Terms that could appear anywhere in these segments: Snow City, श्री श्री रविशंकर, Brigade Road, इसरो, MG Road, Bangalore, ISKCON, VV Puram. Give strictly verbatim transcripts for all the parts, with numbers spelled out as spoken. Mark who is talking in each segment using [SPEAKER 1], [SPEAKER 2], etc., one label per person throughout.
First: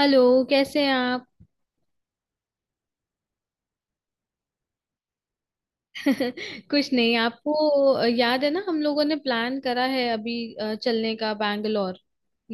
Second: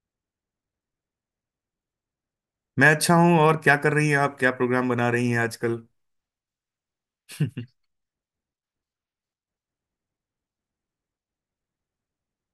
[SPEAKER 1] Hello. कैसे हैं आप?
[SPEAKER 2] मैं अच्छा हूँ। और क्या कर रही हैं आप? क्या प्रोग्राम बना रही हैं आजकल?
[SPEAKER 1] कुछ नहीं, आपको याद है ना, हम लोगों ने प्लान करा है अभी अ, चलने का, बैंगलोर।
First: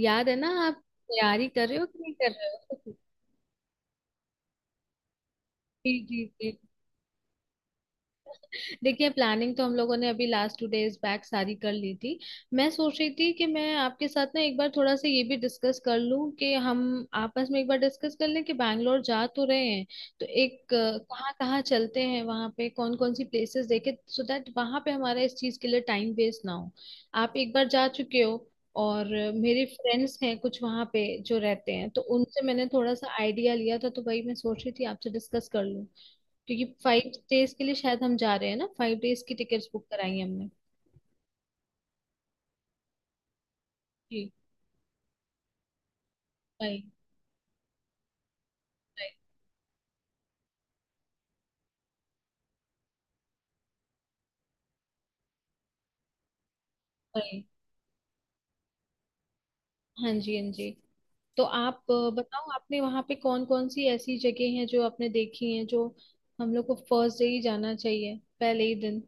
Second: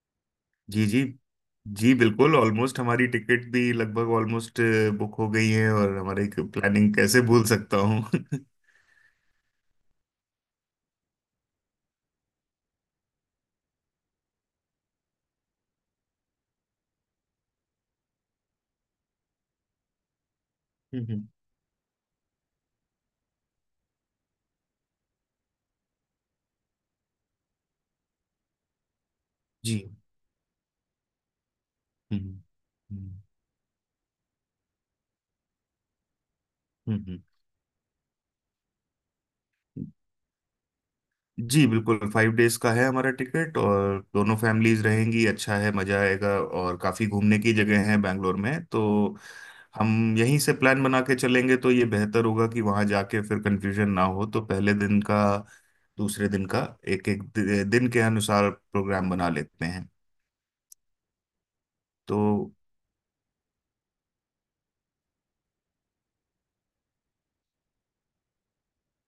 [SPEAKER 1] याद है ना आप?
[SPEAKER 2] जी जी।
[SPEAKER 1] तैयारी कर रहे हो
[SPEAKER 2] जी
[SPEAKER 1] कि नहीं कर
[SPEAKER 2] बिल्कुल,
[SPEAKER 1] रहे
[SPEAKER 2] ऑलमोस्ट
[SPEAKER 1] हो?
[SPEAKER 2] हमारी टिकट भी लगभग ऑलमोस्ट बुक हो गई है और
[SPEAKER 1] जी जी
[SPEAKER 2] हमारी
[SPEAKER 1] जी।
[SPEAKER 2] प्लानिंग कैसे भूल सकता हूँ? जी।
[SPEAKER 1] देखिए, प्लानिंग तो हम लोगों ने अभी लास्ट टू डेज बैक सारी कर ली थी। मैं सोच रही थी कि मैं आपके साथ ना एक बार थोड़ा सा ये भी डिस्कस कर लूं कि हम आपस में एक बार डिस्कस कर लें कि बैंगलोर जा तो रहे हैं, तो एक अ,
[SPEAKER 2] हम्म।
[SPEAKER 1] कहाँ कहाँ चलते हैं, वहाँ पे कौन कौन सी प्लेसेस देखे, सो दैट वहाँ पे हमारा इस चीज़ के लिए टाइम वेस्ट ना हो। आप एक बार जा चुके हो, और मेरे
[SPEAKER 2] जी।
[SPEAKER 1] फ्रेंड्स हैं कुछ वहाँ पे जो रहते हैं, तो
[SPEAKER 2] हम्म।
[SPEAKER 1] उनसे मैंने थोड़ा सा आइडिया लिया था, तो वही मैं सोच रही थी आपसे डिस्कस कर लूं। क्योंकि फाइव
[SPEAKER 2] हम्म,
[SPEAKER 1] डेज के लिए शायद हम जा रहे हैं ना, फाइव डेज की टिकट्स बुक
[SPEAKER 2] हम्म।
[SPEAKER 1] कराई है हमने।
[SPEAKER 2] जी बिल्कुल, फाइव डेज का है हमारा टिकट और
[SPEAKER 1] जी,
[SPEAKER 2] दोनों फैमिलीज रहेंगी। अच्छा है, मजा आएगा और
[SPEAKER 1] वही
[SPEAKER 2] काफी घूमने की जगह है बैंगलोर में। तो
[SPEAKER 1] वही
[SPEAKER 2] हम यहीं से प्लान बना के चलेंगे तो ये बेहतर होगा कि वहां जाके फिर कंफ्यूजन ना हो। तो पहले दिन का, दूसरे दिन का, एक एक
[SPEAKER 1] वही।
[SPEAKER 2] दिन के अनुसार प्रोग्राम बना लेते हैं।
[SPEAKER 1] हाँ जी, हाँ जी। तो आप अ,
[SPEAKER 2] तो
[SPEAKER 1] बताओ, आपने वहाँ पे कौन कौन सी ऐसी जगह हैं जो आपने देखी हैं, जो हम लोग को फर्स्ट डे ही जाना चाहिए, पहले ही दिन?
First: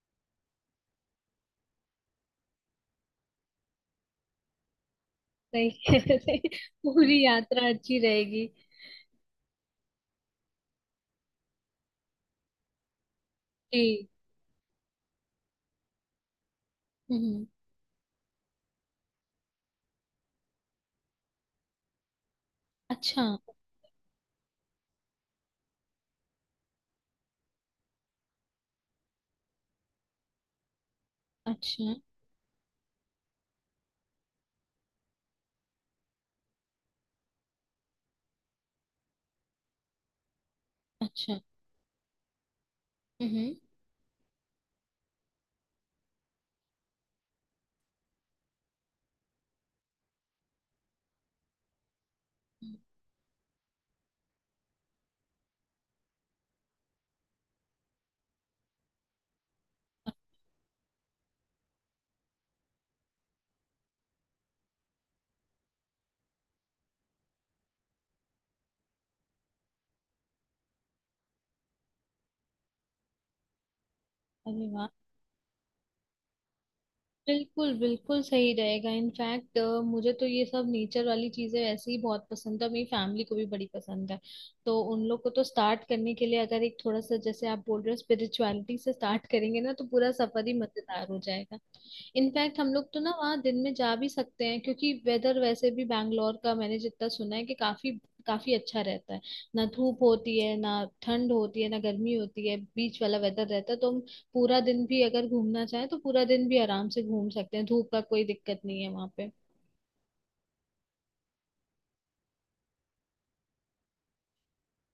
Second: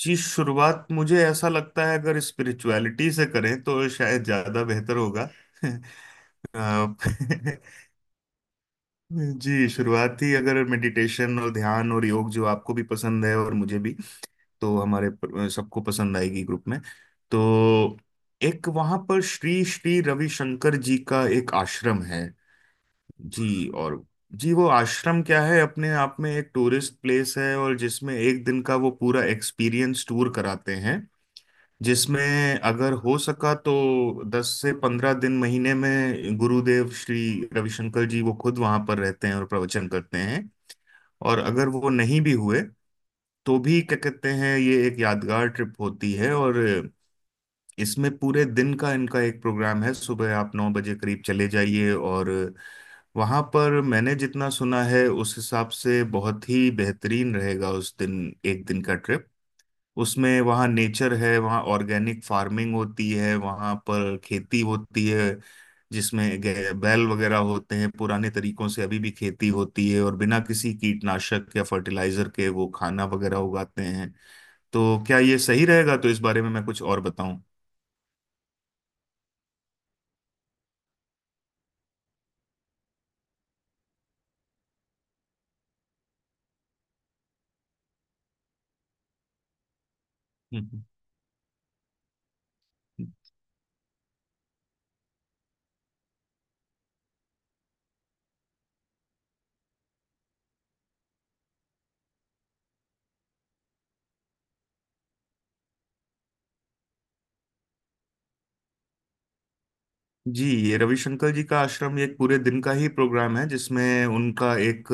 [SPEAKER 2] जी, शुरुआत मुझे ऐसा लगता है अगर स्पिरिचुअलिटी से करें तो शायद ज्यादा बेहतर होगा।
[SPEAKER 1] सही कह रहे हैं।
[SPEAKER 2] आप
[SPEAKER 1] पूरी यात्रा अच्छी रहेगी।
[SPEAKER 2] जी शुरुआती, अगर मेडिटेशन और ध्यान और योग जो आपको भी पसंद है और मुझे भी,
[SPEAKER 1] जी।
[SPEAKER 2] तो हमारे प- सबको पसंद आएगी ग्रुप में। तो
[SPEAKER 1] हम्म।
[SPEAKER 2] एक वहां पर श्री श्री रविशंकर जी का एक आश्रम है।
[SPEAKER 1] अच्छा
[SPEAKER 2] जी। और जी, वो आश्रम क्या है, अपने आप में एक टूरिस्ट प्लेस है और जिसमें एक दिन का वो पूरा एक्सपीरियंस टूर कराते हैं।
[SPEAKER 1] अच्छा
[SPEAKER 2] जिसमें अगर हो सका तो दस से पंद्रह दिन महीने में गुरुदेव श्री रविशंकर जी वो खुद वहां पर रहते हैं और प्रवचन करते हैं।
[SPEAKER 1] अच्छा।
[SPEAKER 2] और अगर वो नहीं भी हुए
[SPEAKER 1] हम्म।
[SPEAKER 2] तो भी क्या कहते हैं, ये एक यादगार ट्रिप होती है। और इसमें पूरे दिन का इनका एक प्रोग्राम है, सुबह आप नौ बजे करीब चले जाइए। और
[SPEAKER 1] हम्म।
[SPEAKER 2] वहाँ पर मैंने जितना सुना है उस हिसाब से बहुत ही बेहतरीन रहेगा उस दिन, एक दिन का ट्रिप। उसमें वहाँ नेचर है, वहाँ ऑर्गेनिक फार्मिंग होती है, वहाँ पर खेती होती है जिसमें गे- बैल वगैरह होते हैं, पुराने तरीकों से अभी भी खेती होती है और बिना किसी कीटनाशक या फर्टिलाइजर के वो खाना वगैरह उगाते हैं।
[SPEAKER 1] अरे वाह!
[SPEAKER 2] तो क्या ये सही रहेगा? तो इस बारे में मैं कुछ और बताऊं?
[SPEAKER 1] बिल्कुल बिल्कुल सही रहेगा, इनफैक्ट। मुझे तो ये सब नेचर वाली चीजें वैसे ही बहुत पसंद है, मेरी फैमिली को भी बड़ी पसंद है। तो उन लोग को तो स्टार्ट करने के लिए, अगर एक थोड़ा सा जैसे आप बोल रहे हो स्पिरिचुअलिटी से स्टार्ट करेंगे ना, तो पूरा सफर ही
[SPEAKER 2] हम्म।
[SPEAKER 1] मजेदार हो जाएगा। इनफैक्ट हम लोग तो ना वहाँ दिन में जा भी सकते हैं, क्योंकि वेदर वैसे भी बैंगलोर का मैंने जितना सुना है कि काफी काफी अच्छा रहता है। ना धूप होती है, ना ठंड होती है, ना गर्मी होती है, बीच वाला वेदर रहता है। तो हम पूरा दिन भी अगर घूमना चाहें तो पूरा दिन भी आराम से घूम सकते हैं, धूप का कोई दिक्कत नहीं है वहाँ पे।
[SPEAKER 2] जी, ये रविशंकर जी का आश्रम ये एक पूरे दिन का ही प्रोग्राम है जिसमें उनका एक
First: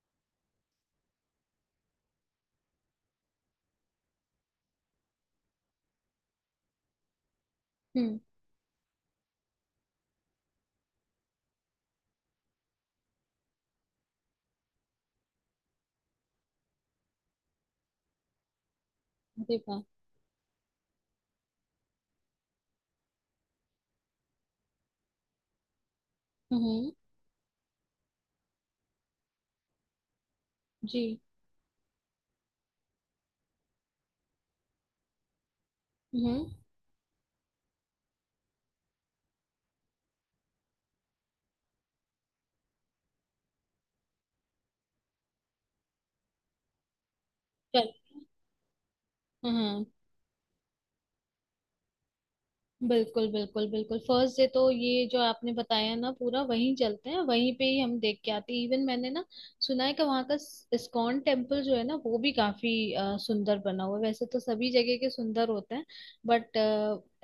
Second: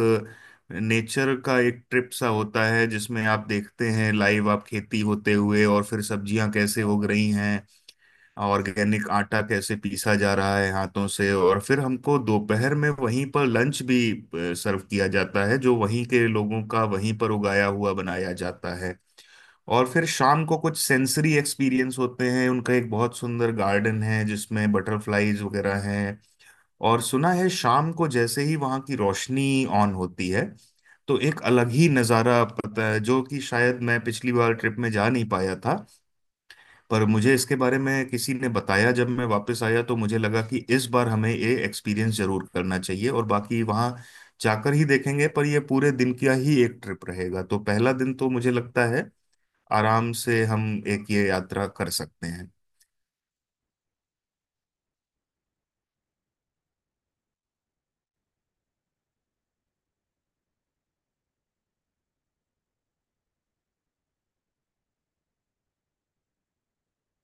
[SPEAKER 2] नेचर का एक ट्रिप सा होता है जिसमें आप देखते हैं लाइव, आप खेती होते हुए और फिर सब्जियां कैसे उग रही हैं,
[SPEAKER 1] हम्म।
[SPEAKER 2] ऑर्गेनिक आटा कैसे पीसा जा रहा है हाथों से। और फिर हमको दोपहर में वहीं पर लंच भी सर्व किया जाता है जो वहीं के लोगों का वहीं पर उगाया हुआ बनाया जाता है।
[SPEAKER 1] देखा।
[SPEAKER 2] और फिर शाम को कुछ सेंसरी एक्सपीरियंस होते हैं, उनका एक बहुत सुंदर गार्डन है जिसमें बटरफ्लाईज वगैरह हैं।
[SPEAKER 1] हम्म।
[SPEAKER 2] और सुना है शाम को जैसे ही वहां की रोशनी ऑन होती है
[SPEAKER 1] जी।
[SPEAKER 2] तो एक अलग ही नज़ारा, पता है, जो कि शायद मैं पिछली बार ट्रिप में जा नहीं पाया था
[SPEAKER 1] हम्म।
[SPEAKER 2] पर मुझे इसके बारे में किसी ने बताया जब मैं वापस आया तो मुझे लगा कि इस बार हमें ये एक्सपीरियंस जरूर करना चाहिए। और बाकी वहाँ जाकर ही देखेंगे, पर ये पूरे दिन का ही एक ट्रिप रहेगा। तो
[SPEAKER 1] चल।
[SPEAKER 2] पहला दिन तो मुझे लगता है
[SPEAKER 1] हाँ,
[SPEAKER 2] आराम से हम एक ये यात्रा कर सकते हैं।
[SPEAKER 1] बिल्कुल बिल्कुल बिल्कुल। फर्स्ट डे तो ये जो आपने बताया ना, पूरा वहीं चलते हैं, वहीं पे ही हम देख के आते हैं। इवन मैंने ना सुना है कि वहाँ का इस्कॉन टेम्पल जो है ना, वो भी काफी अ, सुंदर बना हुआ है। वैसे तो सभी जगह के सुंदर होते हैं, बट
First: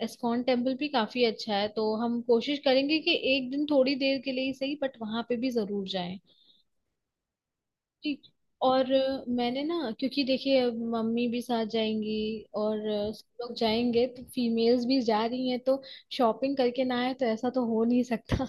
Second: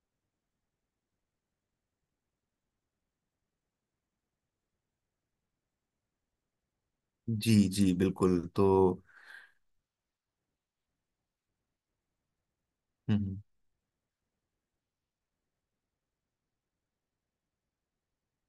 [SPEAKER 1] इस्कॉन टेम्पल भी काफी अच्छा है। तो हम कोशिश करेंगे कि एक दिन थोड़ी देर के लिए ही सही, बट वहां पे भी जरूर जाएं।
[SPEAKER 2] जी जी
[SPEAKER 1] जी।
[SPEAKER 2] बिल्कुल। तो
[SPEAKER 1] और अ, मैंने ना, क्योंकि देखिए अब मम्मी भी साथ जाएंगी, और अ, सब लोग जाएंगे, तो फीमेल्स भी जा रही हैं, तो शॉपिंग करके ना आए तो ऐसा तो हो नहीं सकता।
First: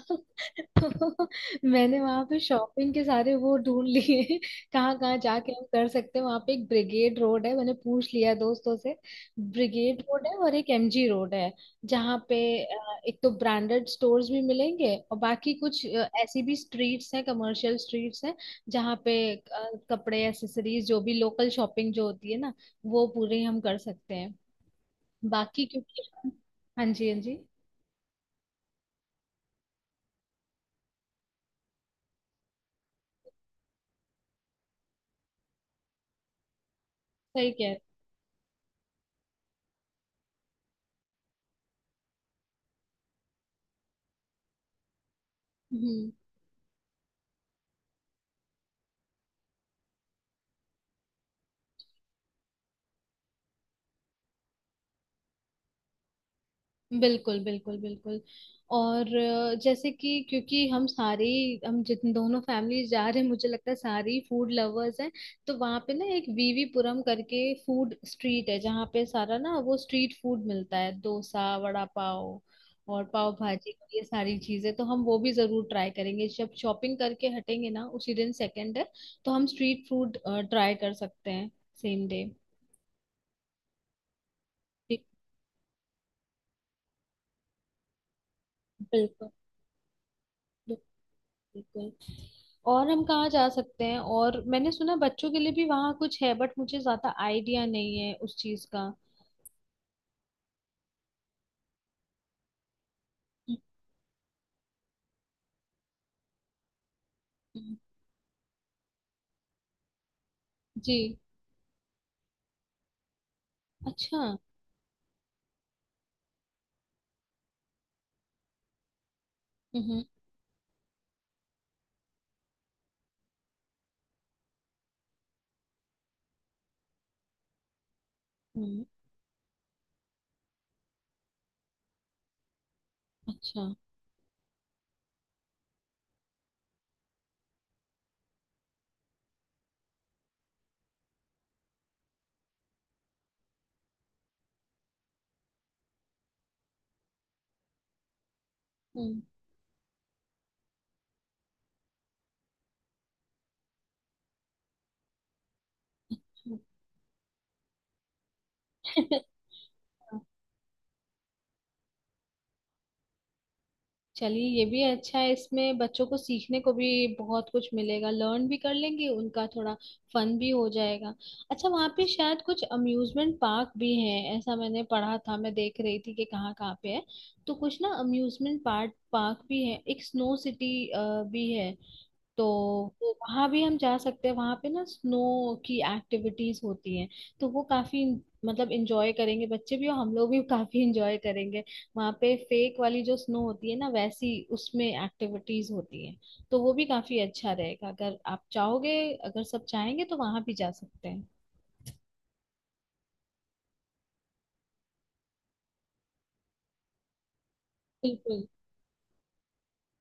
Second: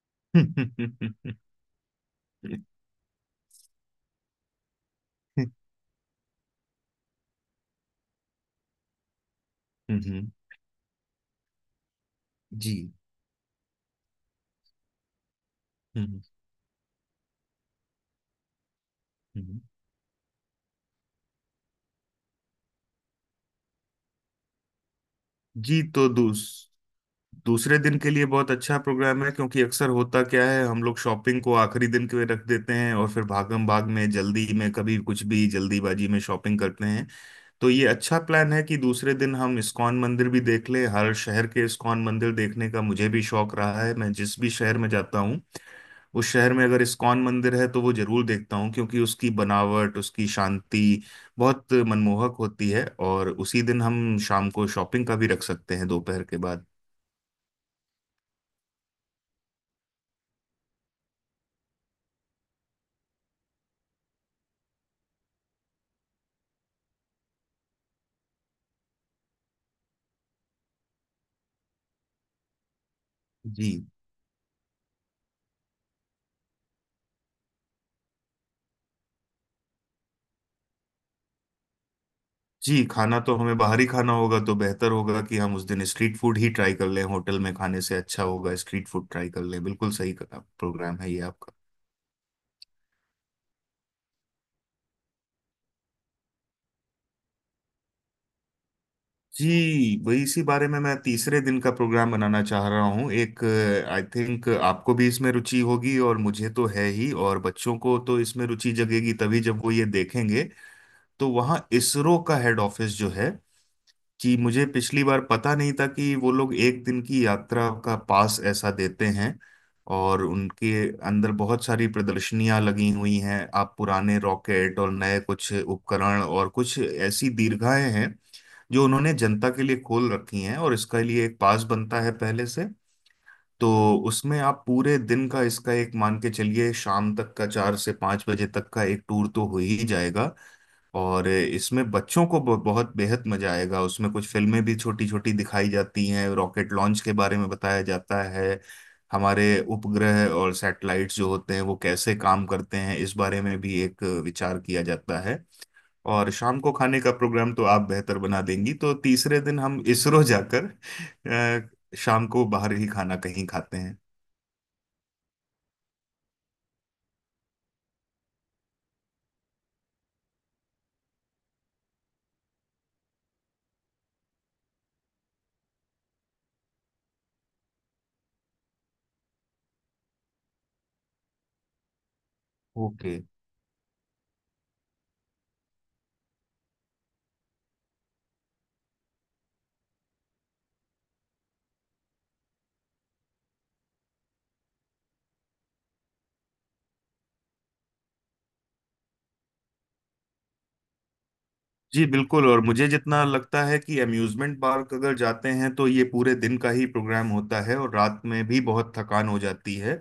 [SPEAKER 1] तो मैंने वहां पे
[SPEAKER 2] हम्म।
[SPEAKER 1] शॉपिंग के सारे वो ढूंढ लिए, कहाँ कहाँ जाके हम कर सकते हैं। वहां पे एक ब्रिगेड रोड है, मैंने पूछ लिया दोस्तों से। ब्रिगेड रोड है और एक एमजी रोड है, जहाँ पे
[SPEAKER 2] जी।
[SPEAKER 1] अ, एक तो ब्रांडेड स्टोर्स भी मिलेंगे, और बाकी कुछ अ,
[SPEAKER 2] हम्म।
[SPEAKER 1] ऐसी भी स्ट्रीट्स हैं, कमर्शियल स्ट्रीट्स हैं, जहाँ पे
[SPEAKER 2] हम्म।
[SPEAKER 1] अ, कपड़े, एसेसरीज, जो भी लोकल शॉपिंग जो होती है ना, वो पूरे हम कर सकते हैं। बाकी
[SPEAKER 2] जी तो
[SPEAKER 1] क्योंकि...
[SPEAKER 2] दूस,
[SPEAKER 1] हाँ जी, हाँ जी।
[SPEAKER 2] दूसरे दिन के लिए बहुत अच्छा प्रोग्राम है, क्योंकि अक्सर होता क्या है हम लोग शॉपिंग को आखिरी दिन के लिए रख देते हैं और फिर भागम भाग में, जल्दी में, कभी कुछ भी जल्दीबाजी में शॉपिंग करते हैं।
[SPEAKER 1] सही कह रहे
[SPEAKER 2] तो
[SPEAKER 1] हैं।
[SPEAKER 2] ये अच्छा प्लान है कि दूसरे दिन हम इस्कॉन मंदिर भी देख लें। हर शहर के इस्कॉन मंदिर देखने का मुझे भी शौक रहा है, मैं जिस भी शहर में जाता हूँ
[SPEAKER 1] हम्म।
[SPEAKER 2] उस शहर में अगर इस्कॉन मंदिर है तो वो जरूर देखता हूँ क्योंकि उसकी बनावट, उसकी शांति बहुत मनमोहक होती है। और उसी दिन हम शाम को शॉपिंग का भी रख सकते हैं, दोपहर के बाद।
[SPEAKER 1] बिल्कुल बिल्कुल बिल्कुल। और अ, जैसे कि क्योंकि हम सारे ही- हम जितने दोनों फैमिली जा रहे हैं, मुझे लगता है सारी फूड लवर्स हैं। तो वहाँ पे ना एक वीवीपुरम करके फूड स्ट्रीट है, जहाँ पे सारा ना वो स्ट्रीट फूड मिलता है, डोसा, वड़ा पाव और पाव
[SPEAKER 2] जी
[SPEAKER 1] भाजी, ये सारी चीजें तो हम वो भी जरूर ट्राई करेंगे, जब शॉपिंग करके हटेंगे ना, उसी दिन, सेकंड है। तो हम स्ट्रीट फूड ट्राई कर सकते हैं, सेम डे।
[SPEAKER 2] जी। खाना तो हमें बाहर ही खाना होगा तो बेहतर होगा कि हम उस दिन स्ट्रीट फूड ही ट्राई कर लें। होटल में खाने से अच्छा होगा स्ट्रीट फूड
[SPEAKER 1] बिल्कुल
[SPEAKER 2] ट्राई कर लें। बिल्कुल सही प्रोग्राम है ये आपका।
[SPEAKER 1] बिल्कुल। और हम कहाँ जा सकते हैं? और मैंने सुना बच्चों के लिए भी वहाँ कुछ है, बट मुझे ज्यादा आइडिया नहीं है उस चीज का।
[SPEAKER 2] जी वही, इसी बारे में मैं तीसरे दिन का प्रोग्राम बनाना चाह रहा हूँ। एक आई थिंक आपको भी इसमें रुचि होगी और मुझे तो है ही, और
[SPEAKER 1] हम्म,
[SPEAKER 2] बच्चों को तो इसमें रुचि जगेगी तभी जब वो ये देखेंगे।
[SPEAKER 1] जी।
[SPEAKER 2] तो वहाँ इसरो का हेड ऑफिस जो है,
[SPEAKER 1] अच्छा।
[SPEAKER 2] कि मुझे पिछली बार पता नहीं था कि वो लोग एक दिन की यात्रा का पास ऐसा देते हैं।
[SPEAKER 1] हम्म,
[SPEAKER 2] और उनके अंदर बहुत सारी प्रदर्शनियां लगी हुई हैं, आप पुराने रॉकेट और नए कुछ उपकरण और कुछ ऐसी दीर्घाएं हैं जो
[SPEAKER 1] हम्म।
[SPEAKER 2] उन्होंने जनता के लिए खोल रखी हैं, और इसके लिए एक पास बनता है पहले से।
[SPEAKER 1] अच्छा।
[SPEAKER 2] तो उसमें आप पूरे दिन का इसका, एक मान के चलिए शाम तक का, चार से पाँच बजे तक का एक टूर तो हो ही जाएगा। और इसमें बच्चों को ब- बहुत बेहद मजा आएगा, उसमें कुछ फिल्में भी छोटी छोटी दिखाई जाती हैं, रॉकेट लॉन्च के बारे में बताया जाता है।
[SPEAKER 1] हम्म।
[SPEAKER 2] हमारे उपग्रह और सैटेलाइट्स जो होते हैं वो कैसे काम करते हैं इस बारे में भी एक विचार किया जाता है। और
[SPEAKER 1] हम्म।
[SPEAKER 2] शाम को खाने का प्रोग्राम तो आप बेहतर बना देंगी, तो तीसरे दिन हम
[SPEAKER 1] हम्म।
[SPEAKER 2] इसरो जाकर अ, शाम को बाहर ही खाना कहीं खाते हैं।
[SPEAKER 1] चलिए, ये भी अच्छा है, इसमें बच्चों को सीखने को भी बहुत कुछ मिलेगा, लर्न भी कर लेंगे, उनका थोड़ा फन भी हो जाएगा। अच्छा, वहाँ पे शायद कुछ अम्यूजमेंट पार्क भी हैं, ऐसा मैंने पढ़ा था, मैं देख रही थी कि कहाँ कहाँ पे है। तो कुछ ना, अम्यूजमेंट पार्क पार्क भी है, एक स्नो सिटी भी है। तो
[SPEAKER 2] ओके।
[SPEAKER 1] वहां भी हम जा सकते हैं, वहां पे ना स्नो की एक्टिविटीज होती हैं। तो वो काफी, मतलब, इंजॉय करेंगे बच्चे भी और हम लोग भी। काफी इंजॉय करेंगे। वहां पे फेक वाली जो स्नो होती है ना, वैसी उसमें एक्टिविटीज होती हैं। तो वो भी काफी अच्छा रहेगा, अगर आप चाहोगे, अगर सब चाहेंगे तो वहां भी जा सकते हैं।
[SPEAKER 2] जी बिल्कुल, और मुझे जितना लगता है कि अम्यूजमेंट पार्क अगर जाते हैं तो ये पूरे दिन का ही प्रोग्राम होता है और रात
[SPEAKER 1] बिल्कुल।
[SPEAKER 2] में भी बहुत थकान हो जाती है।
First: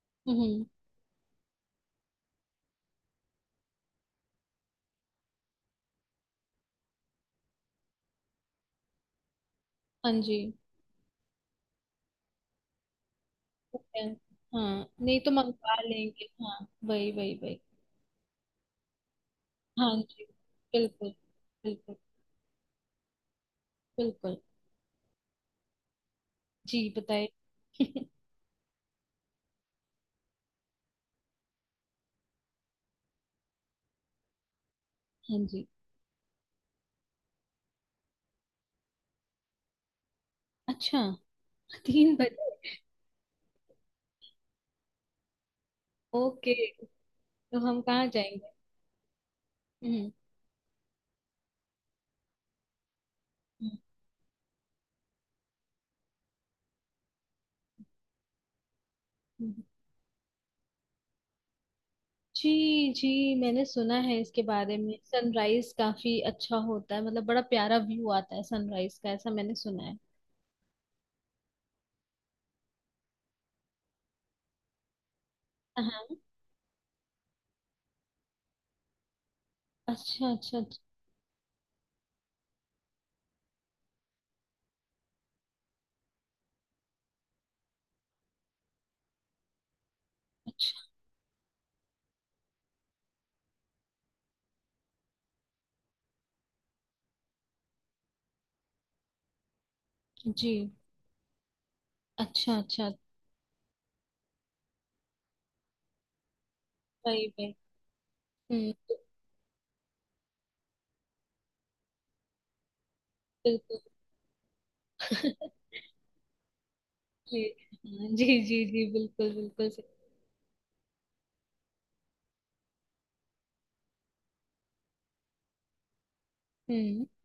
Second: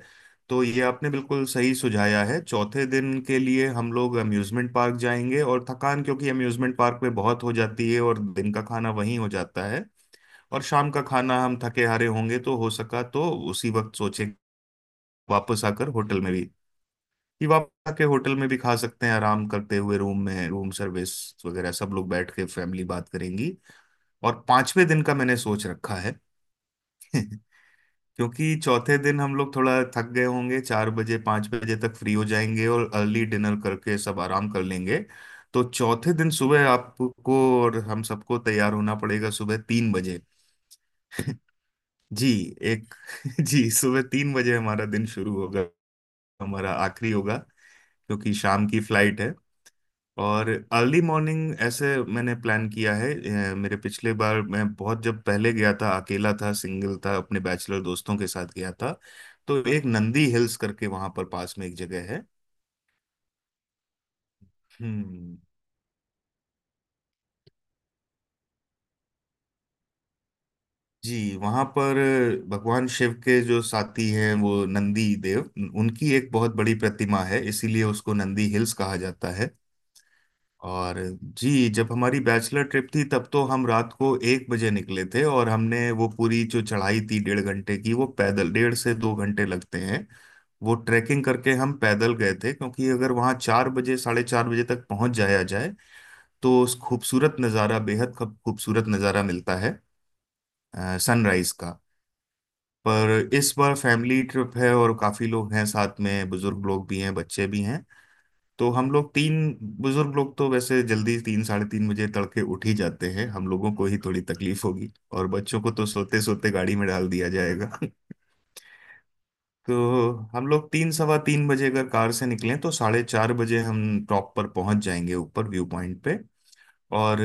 [SPEAKER 2] तो
[SPEAKER 1] हम्म।
[SPEAKER 2] ये आपने बिल्कुल सही सुझाया है, चौथे दिन के लिए हम लोग अम्यूजमेंट पार्क जाएंगे। और थकान क्योंकि अम्यूजमेंट पार्क में बहुत हो जाती है और दिन का खाना वहीं हो जाता है,
[SPEAKER 1] हाँ जी।
[SPEAKER 2] और शाम का खाना हम थके हारे होंगे तो हो सका तो उसी वक्त
[SPEAKER 1] Okay.
[SPEAKER 2] सोचेंगे।
[SPEAKER 1] हाँ, नहीं तो
[SPEAKER 2] वापस
[SPEAKER 1] मंगवा
[SPEAKER 2] आकर होटल
[SPEAKER 1] लेंगे।
[SPEAKER 2] में भी,
[SPEAKER 1] हाँ, वही वही
[SPEAKER 2] कि
[SPEAKER 1] वही।
[SPEAKER 2] वापस आके होटल में भी खा सकते हैं आराम करते
[SPEAKER 1] हाँ
[SPEAKER 2] हुए रूम
[SPEAKER 1] जी।
[SPEAKER 2] में, रूम
[SPEAKER 1] बिल्कुल
[SPEAKER 2] सर्विस वगैरह, सब
[SPEAKER 1] बिल्कुल
[SPEAKER 2] लोग बैठ के फैमिली बात करेंगी।
[SPEAKER 1] बिल्कुल।
[SPEAKER 2] और पांचवें दिन का मैंने सोच रखा है।
[SPEAKER 1] जी, बताइए।
[SPEAKER 2] क्योंकि चौथे दिन हम लोग थोड़ा थक गए होंगे, चार बजे पांच बजे तक फ्री हो जाएंगे और अर्ली डिनर करके सब आराम कर लेंगे।
[SPEAKER 1] हाँ
[SPEAKER 2] तो
[SPEAKER 1] जी।
[SPEAKER 2] चौथे दिन सुबह आपको और हम सबको तैयार होना पड़ेगा सुबह तीन बजे।
[SPEAKER 1] अच्छा, तीन
[SPEAKER 2] जी
[SPEAKER 1] बजे
[SPEAKER 2] एक। जी, सुबह तीन बजे हमारा दिन शुरू होगा,
[SPEAKER 1] ओके,
[SPEAKER 2] हमारा आखिरी होगा।
[SPEAKER 1] तो हम कहाँ
[SPEAKER 2] क्योंकि
[SPEAKER 1] जाएंगे?
[SPEAKER 2] शाम की फ्लाइट है
[SPEAKER 1] हम्म।
[SPEAKER 2] और अर्ली मॉर्निंग ऐसे मैंने प्लान किया है। अ,
[SPEAKER 1] हम्म,
[SPEAKER 2] मेरे पिछले बार मैं बहुत, जब पहले गया था, अकेला था, सिंगल था, अपने बैचलर दोस्तों के साथ गया था,
[SPEAKER 1] हम्म।
[SPEAKER 2] तो एक नंदी हिल्स करके वहां पर पास में एक जगह है।
[SPEAKER 1] जी जी, मैंने सुना है इसके बारे में,
[SPEAKER 2] हम्म।
[SPEAKER 1] सनराइज काफी अच्छा होता है, मतलब बड़ा प्यारा व्यू आता है सनराइज का, ऐसा मैंने सुना है।
[SPEAKER 2] जी वहां पर भगवान शिव के जो साथी हैं वो नंदी देव, उनकी
[SPEAKER 1] हाँ।
[SPEAKER 2] एक बहुत बड़ी प्रतिमा है इसीलिए उसको नंदी हिल्स कहा जाता है।
[SPEAKER 1] अच्छा अच्छा अच्छा।
[SPEAKER 2] और जी, जब हमारी बैचलर ट्रिप थी तब तो हम रात को एक बजे निकले थे और हमने वो पूरी जो चढ़ाई थी, डेढ़ घंटे की, वो पैदल डेढ़ से दो घंटे लगते हैं। वो
[SPEAKER 1] अच्छा,
[SPEAKER 2] ट्रैकिंग करके हम पैदल गए थे क्योंकि अगर वहाँ चार बजे साढ़े चार बजे तक पहुँच जाया जाए तो उस खूबसूरत नज़ारा, बेहद खूब- खूबसूरत नज़ारा मिलता है
[SPEAKER 1] जी।
[SPEAKER 2] सनराइज का।
[SPEAKER 1] अच्छा अच्छा।
[SPEAKER 2] पर इस बार फैमिली ट्रिप है और काफ़ी लोग हैं साथ में, बुजुर्ग लोग भी हैं,
[SPEAKER 1] सही
[SPEAKER 2] बच्चे
[SPEAKER 1] में।
[SPEAKER 2] भी हैं। तो
[SPEAKER 1] हम्म,
[SPEAKER 2] हम
[SPEAKER 1] तो-
[SPEAKER 2] लोग तीन, बुजुर्ग लोग तो वैसे जल्दी तीन साढ़े तीन बजे तड़के उठ ही जाते हैं, हम लोगों
[SPEAKER 1] बिल्कुल।
[SPEAKER 2] को ही थोड़ी तकलीफ होगी और बच्चों को तो सोते सोते गाड़ी में डाल दिया
[SPEAKER 1] जी।
[SPEAKER 2] जाएगा।
[SPEAKER 1] हाँ, जी जी जी, बिल्कुल बिल्कुल।
[SPEAKER 2] तो हम लोग तीन सवा तीन बजे अगर कार से निकलें तो साढ़े चार बजे हम टॉप पर पहुंच जाएंगे ऊपर व्यू पॉइंट पे।
[SPEAKER 1] सही। हम्म।
[SPEAKER 2] और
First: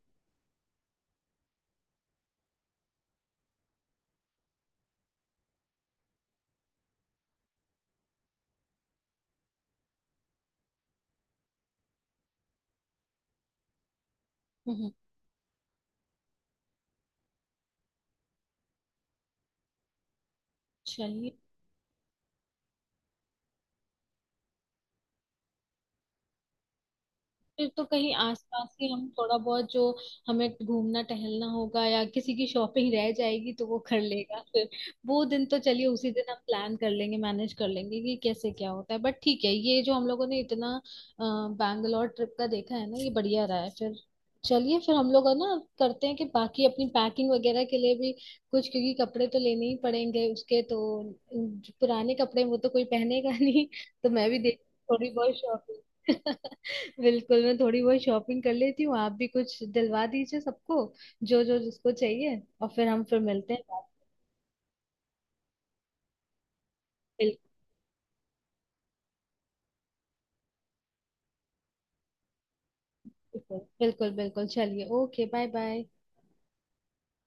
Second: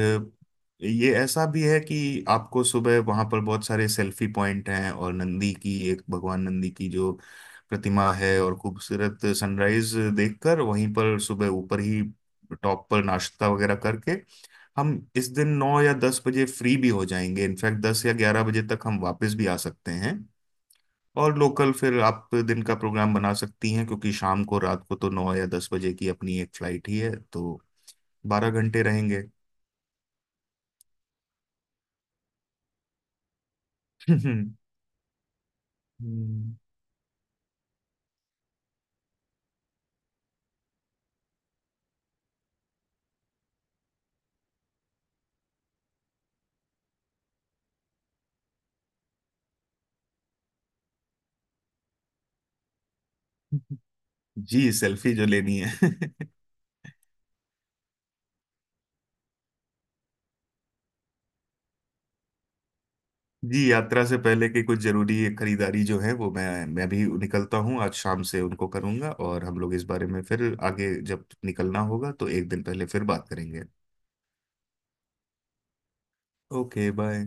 [SPEAKER 2] ये ऐसा भी है कि आपको सुबह वहां पर बहुत सारे सेल्फी पॉइंट हैं और नंदी की एक, भगवान नंदी की जो प्रतिमा है, और खूबसूरत सनराइज देखकर वहीं पर सुबह ऊपर ही टॉप पर नाश्ता वगैरह करके
[SPEAKER 1] हम्म,
[SPEAKER 2] हम इस दिन नौ या दस बजे फ्री भी हो जाएंगे, इनफैक्ट दस या ग्यारह बजे तक हम वापस भी आ सकते हैं।
[SPEAKER 1] चलिए,
[SPEAKER 2] और लोकल फिर आप दिन का प्रोग्राम बना सकती हैं क्योंकि शाम को रात को तो नौ या दस बजे की अपनी एक फ्लाइट ही है, तो
[SPEAKER 1] फिर तो कहीं
[SPEAKER 2] बारह
[SPEAKER 1] आसपास
[SPEAKER 2] घंटे
[SPEAKER 1] ही हम
[SPEAKER 2] रहेंगे।
[SPEAKER 1] थोड़ा बहुत जो हमें घूमना टहलना होगा, या किसी की शॉपिंग रह जाएगी तो वो कर लेगा। फिर वो दिन तो, चलिए, उसी दिन हम
[SPEAKER 2] हम्म।
[SPEAKER 1] प्लान कर लेंगे, मैनेज कर लेंगे कि कैसे क्या होता है। बट ठीक है, ये जो हम लोगों ने इतना अ, बैंगलोर ट्रिप का देखा है ना, ये बढ़िया रहा है। फिर चलिए, फिर हम लोग है ना, करते हैं कि बाकी अपनी पैकिंग वगैरह के लिए भी कुछ, क्योंकि कपड़े तो लेने ही पड़ेंगे उसके, तो जो पुराने कपड़े हैं, वो तो कोई पहनेगा नहीं, तो मैं भी देख
[SPEAKER 2] जी
[SPEAKER 1] थोड़ी
[SPEAKER 2] सेल्फी जो
[SPEAKER 1] बहुत
[SPEAKER 2] लेनी
[SPEAKER 1] शॉपिंग।
[SPEAKER 2] है।
[SPEAKER 1] बिल्कुल, मैं थोड़ी बहुत शॉपिंग कर लेती हूँ, आप भी कुछ दिलवा दीजिए सबको, जो जो जिसको चाहिए, और फिर हम फिर मिलते
[SPEAKER 2] जी
[SPEAKER 1] हैं।
[SPEAKER 2] यात्रा से पहले की कुछ जरूरी खरीदारी जो है वो मैं मैं भी निकलता हूँ, आज शाम से उनको करूंगा और हम लोग इस बारे में फिर आगे जब निकलना होगा तो एक दिन पहले फिर बात
[SPEAKER 1] बिल्कुल
[SPEAKER 2] करेंगे।
[SPEAKER 1] बिल्कुल बिल्कुल। चलिए, okay, bye bye.
[SPEAKER 2] Okay bye.